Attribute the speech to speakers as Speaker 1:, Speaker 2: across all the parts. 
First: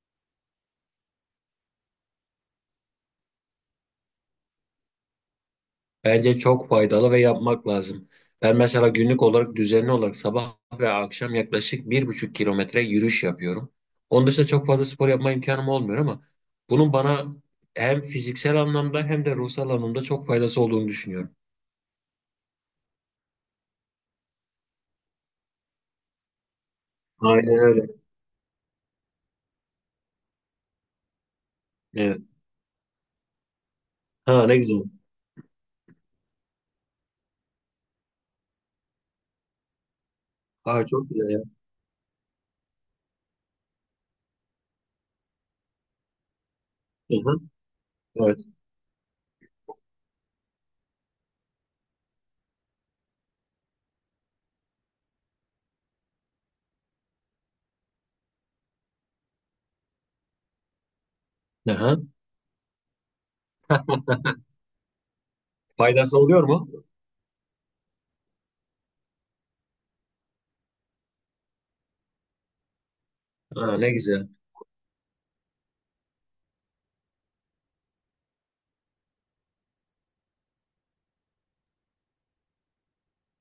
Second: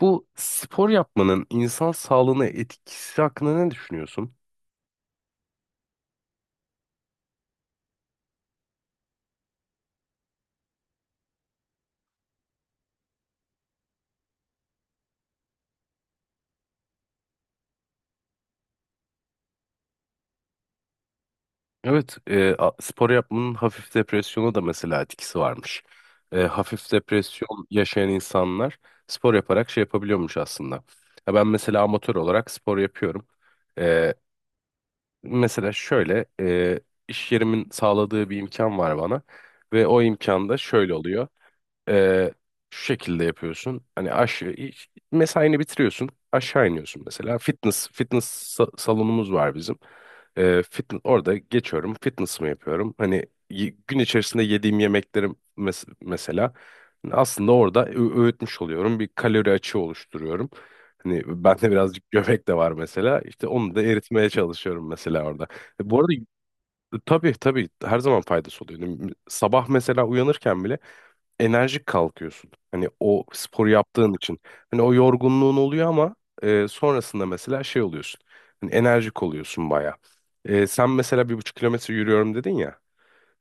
Speaker 1: Bu spor yapmanın insan sağlığına etkisi hakkında ne düşünüyorsun?
Speaker 2: Bence çok faydalı ve yapmak lazım. Ben mesela günlük olarak düzenli olarak sabah ve akşam yaklaşık 1,5 kilometre yürüyüş yapıyorum. Onun dışında çok fazla spor yapma imkanım olmuyor ama bunun bana hem fiziksel anlamda hem de ruhsal anlamda çok faydası olduğunu düşünüyorum.
Speaker 1: Evet, spor yapmanın hafif depresyona da mesela etkisi varmış. Hafif
Speaker 2: Aynen
Speaker 1: depresyon
Speaker 2: öyle.
Speaker 1: yaşayan insanlar spor yaparak şey yapabiliyormuş aslında. Ya ben mesela amatör
Speaker 2: Evet.
Speaker 1: olarak spor yapıyorum. E,
Speaker 2: Ha, ne güzel.
Speaker 1: Mesela şöyle, iş yerimin sağladığı bir imkan var bana ve o imkan da
Speaker 2: Ha,
Speaker 1: şöyle
Speaker 2: çok
Speaker 1: oluyor.
Speaker 2: güzel ya.
Speaker 1: Ee, Şu şekilde yapıyorsun. Hani aşağı mesaini bitiriyorsun. Aşağı iniyorsun mesela.
Speaker 2: Hı-hı. Evet.
Speaker 1: Salonumuz var bizim. Fitness orada geçiyorum. Fitness'ımı yapıyorum. Hani gün içerisinde yediğim yemeklerim mesela hani aslında orada öğütmüş oluyorum. Bir kalori açığı oluşturuyorum. Hani bende
Speaker 2: Hı-hı.
Speaker 1: birazcık göbek de var mesela. İşte onu da eritmeye çalışıyorum mesela orada. Bu arada
Speaker 2: Faydası oluyor mu?
Speaker 1: tabii tabii her zaman faydası oluyor. Hani sabah mesela uyanırken bile enerjik kalkıyorsun. Hani o sporu
Speaker 2: Ha, ne
Speaker 1: yaptığın
Speaker 2: güzel.
Speaker 1: için. Hani o yorgunluğun oluyor ama sonrasında mesela şey oluyorsun. Hani enerjik oluyorsun baya. Sen mesela 1,5 km yürüyorum dedin ya.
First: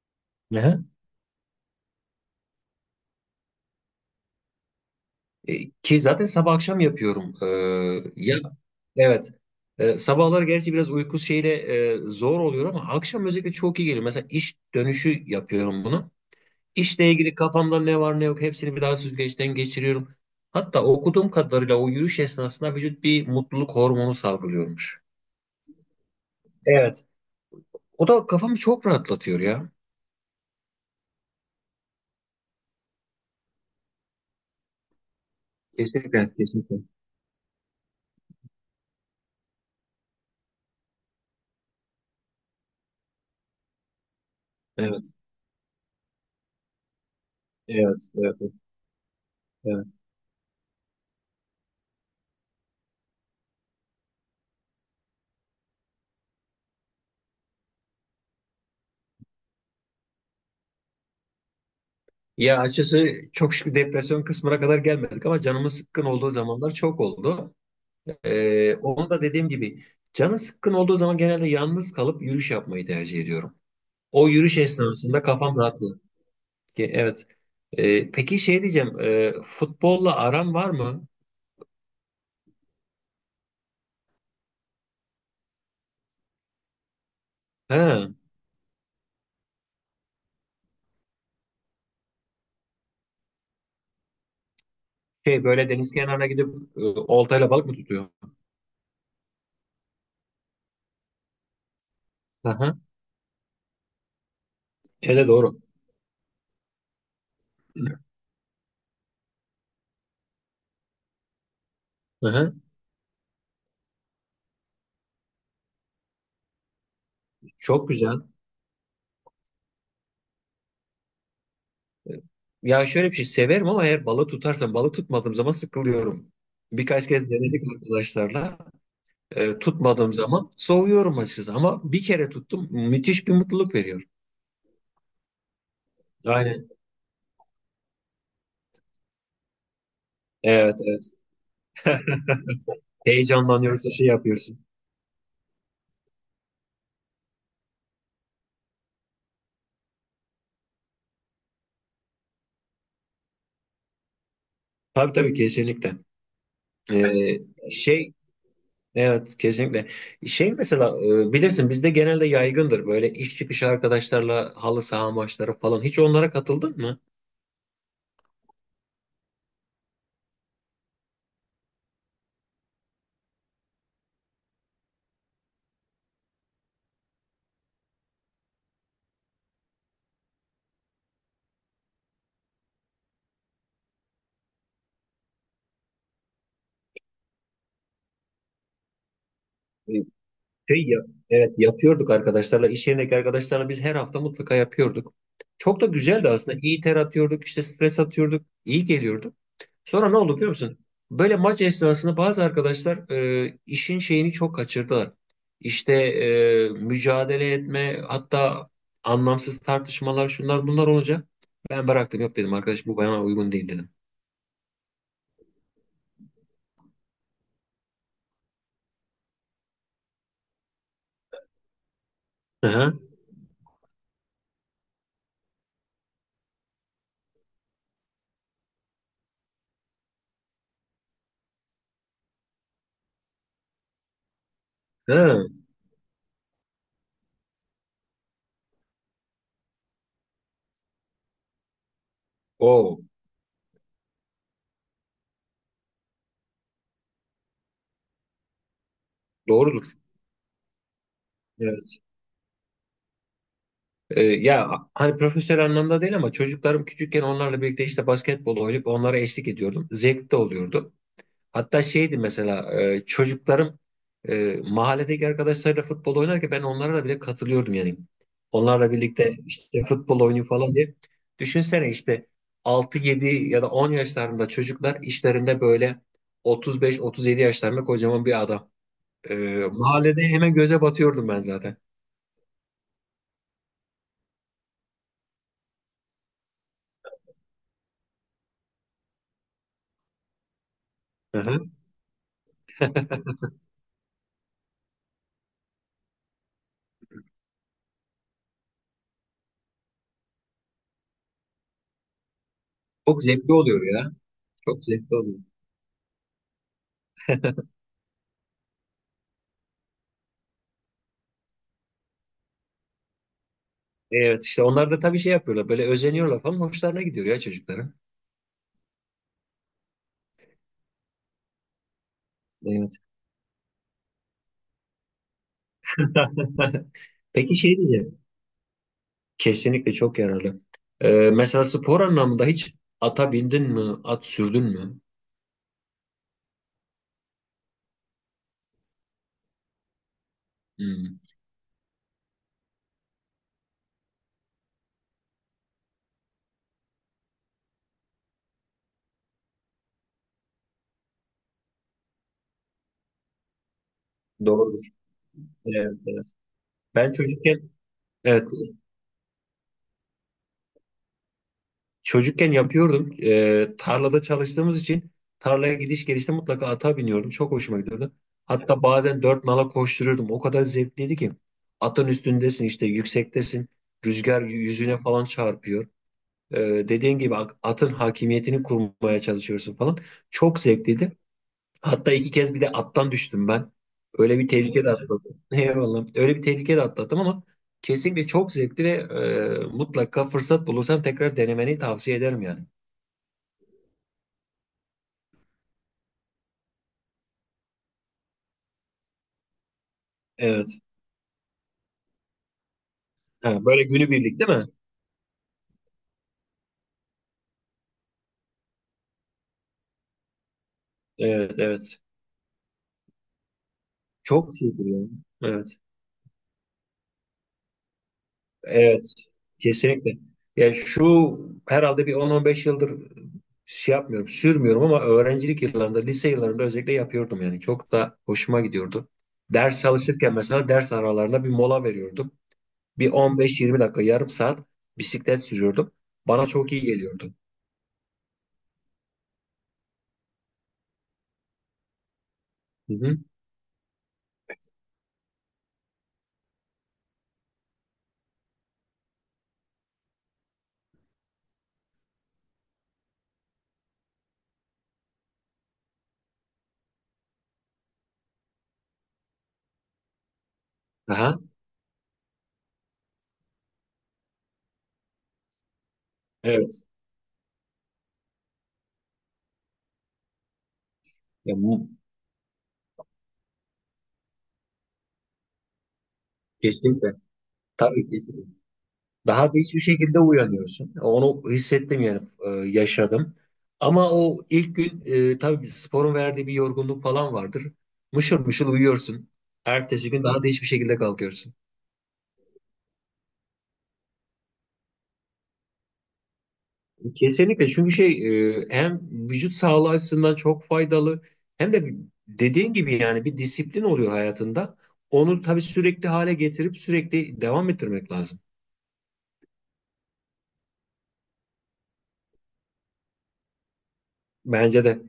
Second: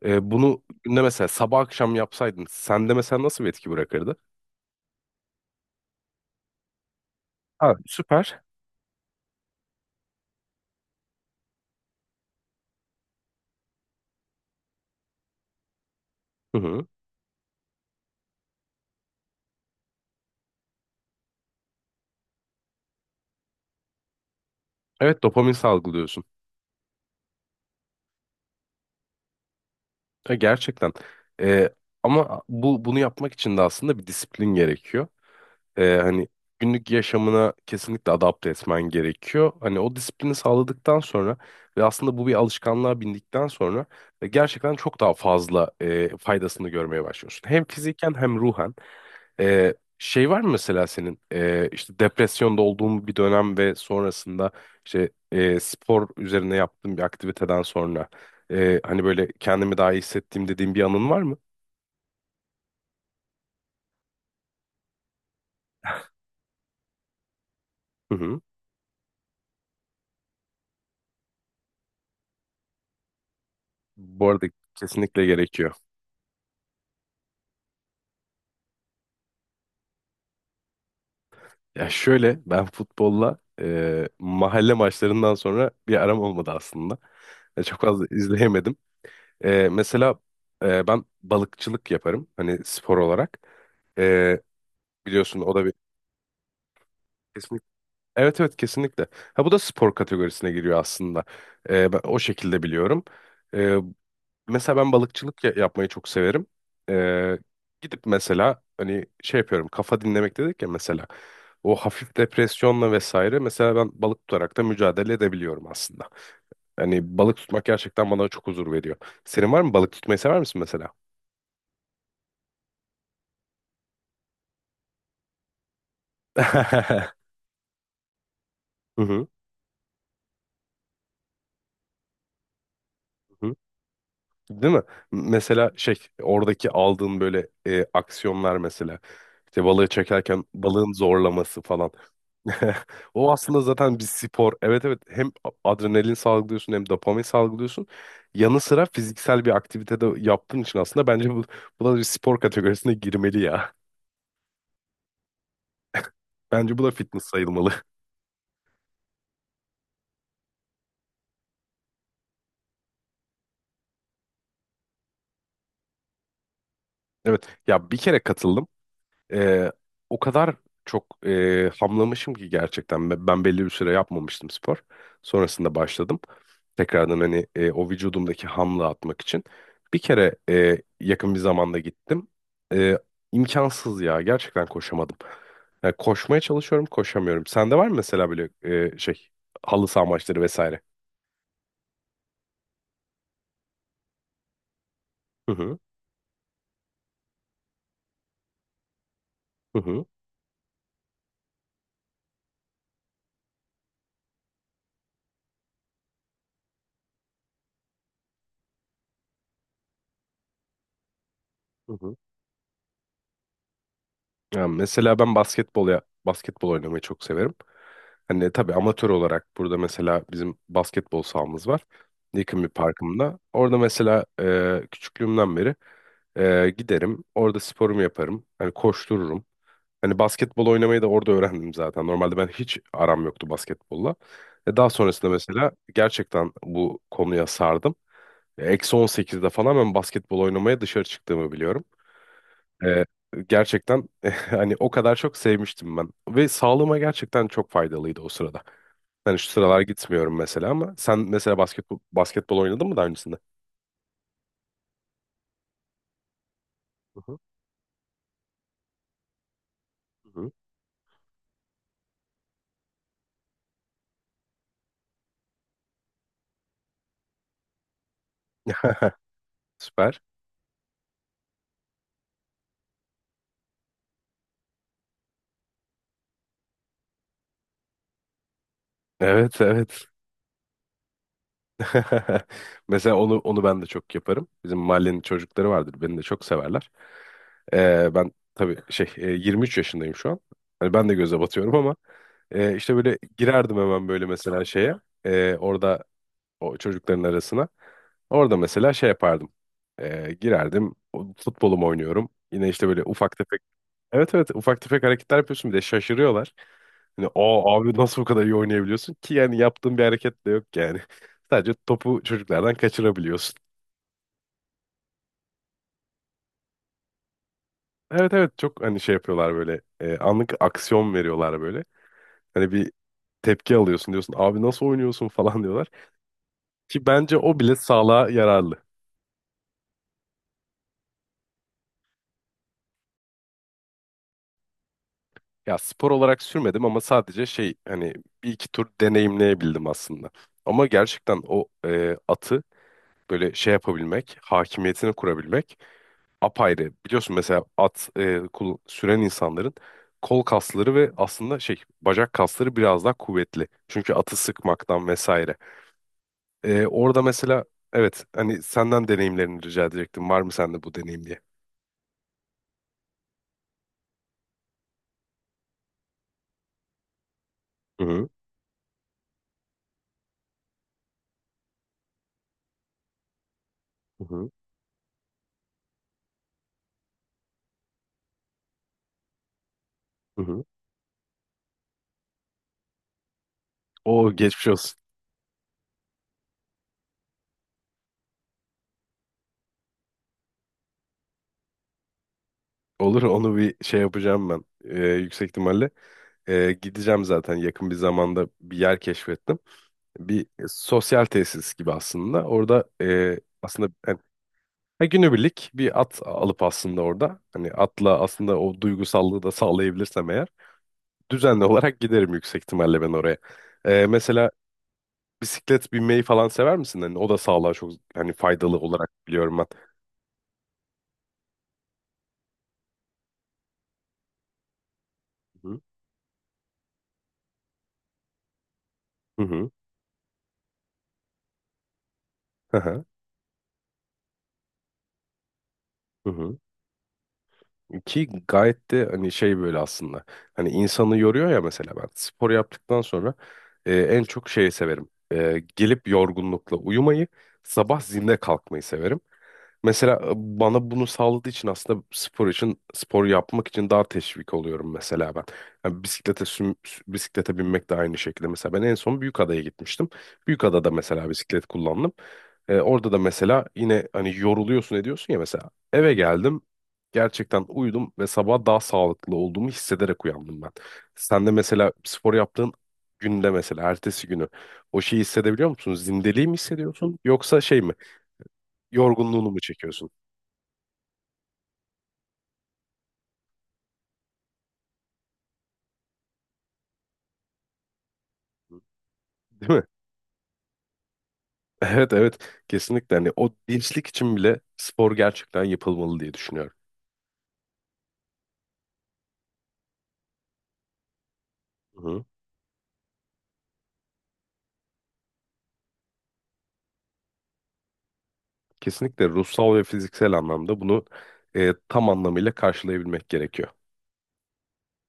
Speaker 1: Bunu
Speaker 2: Hı-hı.
Speaker 1: günde mesela sabah akşam yapsaydın sende mesela nasıl bir etki bırakırdı?
Speaker 2: Ki zaten sabah akşam yapıyorum.
Speaker 1: Ha,
Speaker 2: Ya.
Speaker 1: süper.
Speaker 2: Evet. Sabahlar gerçi biraz uyku şeyle zor oluyor ama akşam özellikle çok iyi geliyor. Mesela iş dönüşü yapıyorum bunu.
Speaker 1: Hı hı.
Speaker 2: İşle ilgili kafamda ne var ne yok hepsini bir daha süzgeçten geçiriyorum. Hatta okuduğum kadarıyla o yürüyüş esnasında vücut bir mutluluk hormonu salgılıyormuş.
Speaker 1: Evet, dopamin salgılıyorsun.
Speaker 2: Evet. O da kafamı çok rahatlatıyor ya.
Speaker 1: Gerçekten. E, Ama bunu yapmak için de aslında bir disiplin gerekiyor. Hani
Speaker 2: Kesinlikle, kesinlikle.
Speaker 1: günlük yaşamına kesinlikle adapte etmen gerekiyor. Hani o disiplini sağladıktan sonra ve aslında bu bir alışkanlığa bindikten sonra gerçekten çok
Speaker 2: Evet,
Speaker 1: daha fazla faydasını görmeye başlıyorsun. Hem
Speaker 2: evet,
Speaker 1: fiziken hem
Speaker 2: evet,
Speaker 1: ruhen.
Speaker 2: evet.
Speaker 1: Şey var mı mesela senin işte depresyonda olduğun bir dönem ve sonrasında işte spor üzerine yaptığın bir aktiviteden sonra hani böyle kendimi daha iyi hissettiğim dediğin bir anın var mı?
Speaker 2: Ya, açıkçası çok şükür depresyon kısmına kadar gelmedik ama canımız sıkkın olduğu zamanlar çok oldu.
Speaker 1: Hı hı.
Speaker 2: Onu da dediğim gibi canım sıkkın olduğu zaman genelde yalnız kalıp yürüyüş yapmayı tercih ediyorum. O
Speaker 1: Bu arada
Speaker 2: yürüyüş esnasında
Speaker 1: kesinlikle
Speaker 2: kafam
Speaker 1: gerekiyor.
Speaker 2: rahatlıyor. Evet. Peki şey diyeceğim, futbolla aran var mı?
Speaker 1: Ya şöyle ben futbolla mahalle maçlarından sonra bir aram olmadı aslında. Çok fazla
Speaker 2: Ha,
Speaker 1: izleyemedim. Mesela ben balıkçılık yaparım hani spor olarak. E, Biliyorsun
Speaker 2: şey
Speaker 1: o da
Speaker 2: böyle
Speaker 1: bir
Speaker 2: deniz kenarına gidip oltayla balık
Speaker 1: kesinlikle.
Speaker 2: mı tutuyor?
Speaker 1: Evet evet kesinlikle. Ha, bu da spor kategorisine giriyor aslında. Ben o şekilde
Speaker 2: Aha,
Speaker 1: biliyorum. E, Mesela ben
Speaker 2: hele
Speaker 1: balıkçılık
Speaker 2: doğru.
Speaker 1: yapmayı çok severim. Ee, Gidip mesela hani şey yapıyorum, kafa dinlemek dedik ya, mesela o hafif
Speaker 2: Aha,
Speaker 1: depresyonla vesaire mesela ben balık tutarak da mücadele edebiliyorum aslında. Hani balık tutmak
Speaker 2: çok
Speaker 1: gerçekten
Speaker 2: güzel.
Speaker 1: bana çok huzur veriyor. Senin var mı, balık tutmayı sever misin mesela?
Speaker 2: Ya şöyle, bir şey severim ama eğer balık tutarsam balık tutmadığım zaman sıkılıyorum. Birkaç kez denedik arkadaşlarla.
Speaker 1: Hı hı.
Speaker 2: Tutmadığım zaman soğuyorum açıkçası ama bir kere tuttum, müthiş bir
Speaker 1: Hı.
Speaker 2: mutluluk veriyor.
Speaker 1: Değil mi? Mesela şey, oradaki
Speaker 2: Aynen.
Speaker 1: aldığın böyle aksiyonlar mesela, işte balığı çekerken
Speaker 2: Evet,
Speaker 1: balığın
Speaker 2: evet.
Speaker 1: zorlaması falan. O aslında
Speaker 2: Heyecanlanıyoruz da
Speaker 1: zaten bir
Speaker 2: şey
Speaker 1: spor.
Speaker 2: yapıyorsun.
Speaker 1: Evet evet, hem adrenalin salgılıyorsun hem dopamin salgılıyorsun. Yanı sıra fiziksel bir aktivite de yaptığın için aslında bence bu, bu da bir spor kategorisine girmeli ya.
Speaker 2: Tabii, tabii, kesinlikle.
Speaker 1: Bence bu da fitness
Speaker 2: E,
Speaker 1: sayılmalı.
Speaker 2: şey evet, kesinlikle. Şey mesela, bilirsin bizde genelde yaygındır böyle iş çıkışı arkadaşlarla halı saha maçları falan. Hiç onlara katıldın mı?
Speaker 1: Evet ya, bir kere katıldım. Ee, O kadar çok hamlamışım ki gerçekten. Ben belli bir süre yapmamıştım spor. Sonrasında başladım. Tekrardan, hani o vücudumdaki hamla atmak için. Bir kere yakın bir zamanda gittim. E, imkansız ya. Gerçekten koşamadım. Yani koşmaya çalışıyorum, koşamıyorum. Sende var mı mesela böyle şey, halı
Speaker 2: E,
Speaker 1: saha maçları vesaire?
Speaker 2: Şey ya, evet yapıyorduk arkadaşlarla, iş yerindeki arkadaşlarla biz her hafta mutlaka yapıyorduk.
Speaker 1: Hı hı.
Speaker 2: Çok da güzeldi aslında. İyi ter atıyorduk, işte stres atıyorduk, iyi geliyordu.
Speaker 1: Hı hı.
Speaker 2: Sonra ne oldu biliyor musun? Böyle maç esnasında bazı arkadaşlar işin şeyini çok kaçırdılar. İşte mücadele etme, hatta anlamsız tartışmalar, şunlar bunlar olunca ben
Speaker 1: Hı hı.
Speaker 2: bıraktım, yok dedim arkadaş, bu bana uygun değil dedim.
Speaker 1: Yani mesela ben basketbol, ya basketbol oynamayı çok severim. Hani tabii amatör olarak, burada mesela bizim basketbol sahamız var. Yakın
Speaker 2: Hı
Speaker 1: bir
Speaker 2: hı.
Speaker 1: parkımda. Orada mesela küçüklüğümden beri giderim. Orada sporumu yaparım. Hani koştururum. Hani basketbol oynamayı da orada öğrendim zaten. Normalde ben hiç aram yoktu basketbolla. Daha sonrasında mesela gerçekten bu konuya sardım. Eksi 18'de falan ben basketbol oynamaya dışarı çıktığımı biliyorum.
Speaker 2: O
Speaker 1: E, Gerçekten hani o kadar çok sevmiştim ben. Ve sağlığıma gerçekten çok faydalıydı o sırada. Ben şu sıralar
Speaker 2: doğrudur.
Speaker 1: gitmiyorum mesela, ama sen mesela
Speaker 2: Evet.
Speaker 1: basketbol oynadın mı daha öncesinde?
Speaker 2: Ya, hani profesyonel anlamda değil ama çocuklarım
Speaker 1: Hı
Speaker 2: küçükken
Speaker 1: hı,
Speaker 2: onlarla birlikte işte basketbol oynayıp onlara eşlik ediyordum.
Speaker 1: hı
Speaker 2: Zevkli de
Speaker 1: hı.
Speaker 2: oluyordu. Hatta şeydi mesela, çocuklarım mahalledeki arkadaşlarıyla futbol oynarken ben onlara da bile katılıyordum yani. Onlarla birlikte işte futbol
Speaker 1: Süper.
Speaker 2: oynuyor falan diye. Düşünsene işte 6-7 ya da 10 yaşlarında çocuklar, işlerinde böyle 35-37 yaşlarında kocaman bir adam. E,
Speaker 1: Evet, evet.
Speaker 2: Mahallede hemen göze batıyordum ben zaten.
Speaker 1: Mesela onu ben de çok yaparım. Bizim mahallenin çocukları vardır. Beni de çok severler. Ben tabii şey, 23 yaşındayım şu an. Hani ben de göze
Speaker 2: Hı hı.
Speaker 1: batıyorum, ama işte böyle girerdim hemen böyle mesela şeye. Orada, o çocukların arasına. Orada mesela şey yapardım. Girerdim. Futbolumu oynuyorum. Yine işte böyle
Speaker 2: Çok
Speaker 1: ufak.
Speaker 2: zevkli oluyor ya.
Speaker 1: Evet evet, ufak
Speaker 2: Çok
Speaker 1: tefek
Speaker 2: zevkli
Speaker 1: hareketler
Speaker 2: oluyor.
Speaker 1: yapıyorsun bir de şaşırıyorlar. Hani o, abi nasıl bu kadar iyi oynayabiliyorsun ki, yani yaptığın bir hareket de yok yani. Sadece topu çocuklardan kaçırabiliyorsun.
Speaker 2: Evet, işte onlar da tabii şey yapıyorlar, böyle özeniyorlar falan, hoşlarına gidiyor ya çocukların.
Speaker 1: Evet evet, çok hani şey yapıyorlar böyle, anlık aksiyon veriyorlar böyle. Hani bir
Speaker 2: Evet.
Speaker 1: tepki alıyorsun, diyorsun abi nasıl oynuyorsun falan diyorlar. Ki bence
Speaker 2: Peki
Speaker 1: o bile
Speaker 2: şey diyeceğim.
Speaker 1: sağlığa yararlı.
Speaker 2: Kesinlikle çok yararlı. Mesela spor anlamında hiç ata bindin mi, at sürdün mü?
Speaker 1: Ya spor olarak sürmedim ama sadece şey, hani bir iki tur deneyimleyebildim aslında. Ama
Speaker 2: Hmm,
Speaker 1: gerçekten o atı böyle şey yapabilmek, hakimiyetini kurabilmek apayrı. Biliyorsun mesela at süren insanların kol kasları ve aslında şey, bacak kasları biraz daha kuvvetli. Çünkü atı
Speaker 2: doğrudur.
Speaker 1: sıkmaktan vesaire.
Speaker 2: Evet, evet. Ben
Speaker 1: Orada
Speaker 2: çocukken
Speaker 1: mesela evet,
Speaker 2: evet,
Speaker 1: hani senden deneyimlerini rica edecektim. Var mı sende bu deneyim diye?
Speaker 2: çocukken yapıyordum. Tarlada çalıştığımız için tarlaya gidiş gelişte mutlaka ata biniyordum. Çok hoşuma
Speaker 1: Hı
Speaker 2: gidiyordu.
Speaker 1: hı,
Speaker 2: Hatta bazen dört nala koşturuyordum. O kadar zevkliydi ki. Atın üstündesin, işte yüksektesin.
Speaker 1: hı
Speaker 2: Rüzgar
Speaker 1: hı.
Speaker 2: yüzüne falan çarpıyor. Ee, Dediğin gibi atın hakimiyetini kurmaya çalışıyorsun falan.
Speaker 1: Hı
Speaker 2: Çok
Speaker 1: hı.
Speaker 2: zevkliydi. Hatta 2 kez bir de attan düştüm ben.
Speaker 1: O
Speaker 2: Öyle bir
Speaker 1: geçmiş
Speaker 2: tehlike de
Speaker 1: olsun.
Speaker 2: atlattım. Eyvallah. Öyle bir tehlike de atlattım ama kesinlikle çok zevkli ve mutlaka fırsat bulursam tekrar denemeni tavsiye ederim yani.
Speaker 1: Olur, onu bir şey yapacağım ben. Yüksek ihtimalle gideceğim zaten, yakın bir zamanda bir yer keşfettim. Bir
Speaker 2: Evet.
Speaker 1: sosyal tesis gibi aslında. Orada
Speaker 2: Ha, böyle
Speaker 1: aslında.
Speaker 2: günübirlik değil mi?
Speaker 1: Ha, günübirlik bir at alıp aslında orada, hani atla aslında o duygusallığı da sağlayabilirsem eğer,
Speaker 2: Evet,
Speaker 1: düzenli olarak
Speaker 2: evet.
Speaker 1: giderim yüksek ihtimalle ben oraya. Mesela
Speaker 2: Çok şeydir yani. Evet.
Speaker 1: bisiklet binmeyi falan sever misin? Hani o da sağlığa çok, hani faydalı olarak
Speaker 2: Evet.
Speaker 1: biliyorum ben.
Speaker 2: Kesinlikle. Ya şu, herhalde bir 10-15 yıldır şey yapmıyorum, sürmüyorum ama öğrencilik
Speaker 1: Hı
Speaker 2: yıllarında, lise yıllarında özellikle yapıyordum yani. Çok da hoşuma gidiyordu.
Speaker 1: hı.
Speaker 2: Ders çalışırken mesela ders aralarında bir mola veriyordum.
Speaker 1: Hı hı.
Speaker 2: Bir 15-20 dakika, yarım saat bisiklet sürüyordum.
Speaker 1: Hı
Speaker 2: Bana
Speaker 1: hı.
Speaker 2: çok iyi geliyordu.
Speaker 1: Ki gayet de hani şey böyle aslında. Hani insanı yoruyor ya, mesela ben spor
Speaker 2: Hı
Speaker 1: yaptıktan
Speaker 2: hı.
Speaker 1: sonra en çok şeyi severim. Gelip yorgunlukla uyumayı, sabah zinde kalkmayı severim. Mesela bana bunu sağladığı için aslında spor için, spor yapmak için daha teşvik oluyorum mesela ben. Yani bisiklete binmek de aynı şekilde. Mesela ben en son Büyükada'ya gitmiştim. Büyükada'da mesela
Speaker 2: Aha,
Speaker 1: bisiklet kullandım. Orada da mesela yine hani yoruluyorsun ediyorsun ya, mesela eve geldim,
Speaker 2: evet.
Speaker 1: gerçekten uyudum ve sabah daha sağlıklı olduğumu hissederek uyandım ben. Sen de
Speaker 2: Ya bu
Speaker 1: mesela spor yaptığın günde mesela ertesi günü o şeyi hissedebiliyor musun? Zindeliği mi
Speaker 2: kesinlikle.
Speaker 1: hissediyorsun yoksa şey mi,
Speaker 2: Tabii, kesinlikle. Daha
Speaker 1: yorgunluğunu
Speaker 2: da
Speaker 1: mu
Speaker 2: hiçbir
Speaker 1: çekiyorsun?
Speaker 2: şekilde uyanıyorsun. Onu hissettim yani, yaşadım. Ama o ilk gün tabii sporun verdiği bir yorgunluk falan vardır. Mışıl mışıl uyuyorsun.
Speaker 1: Değil mi?
Speaker 2: Ertesi gün daha da hiçbir şekilde kalkıyorsun.
Speaker 1: Evet evet, kesinlikle hani o dinçlik için bile spor gerçekten yapılmalı diye düşünüyorum.
Speaker 2: Kesinlikle, çünkü şey, hem vücut sağlığı açısından çok faydalı hem de
Speaker 1: Hı.
Speaker 2: dediğin gibi yani, bir disiplin oluyor hayatında. Onu tabii sürekli hale getirip sürekli devam ettirmek lazım.
Speaker 1: Kesinlikle ruhsal ve fiziksel anlamda bunu tam anlamıyla karşılayabilmek gerekiyor.
Speaker 2: Bence de.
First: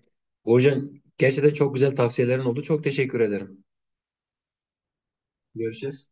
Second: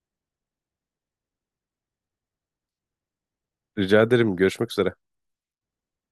Speaker 2: Burcu, gerçekten çok güzel tavsiyelerin oldu. Çok teşekkür ederim.
Speaker 1: Rica ederim, görüşmek üzere.
Speaker 2: Görüşürüz.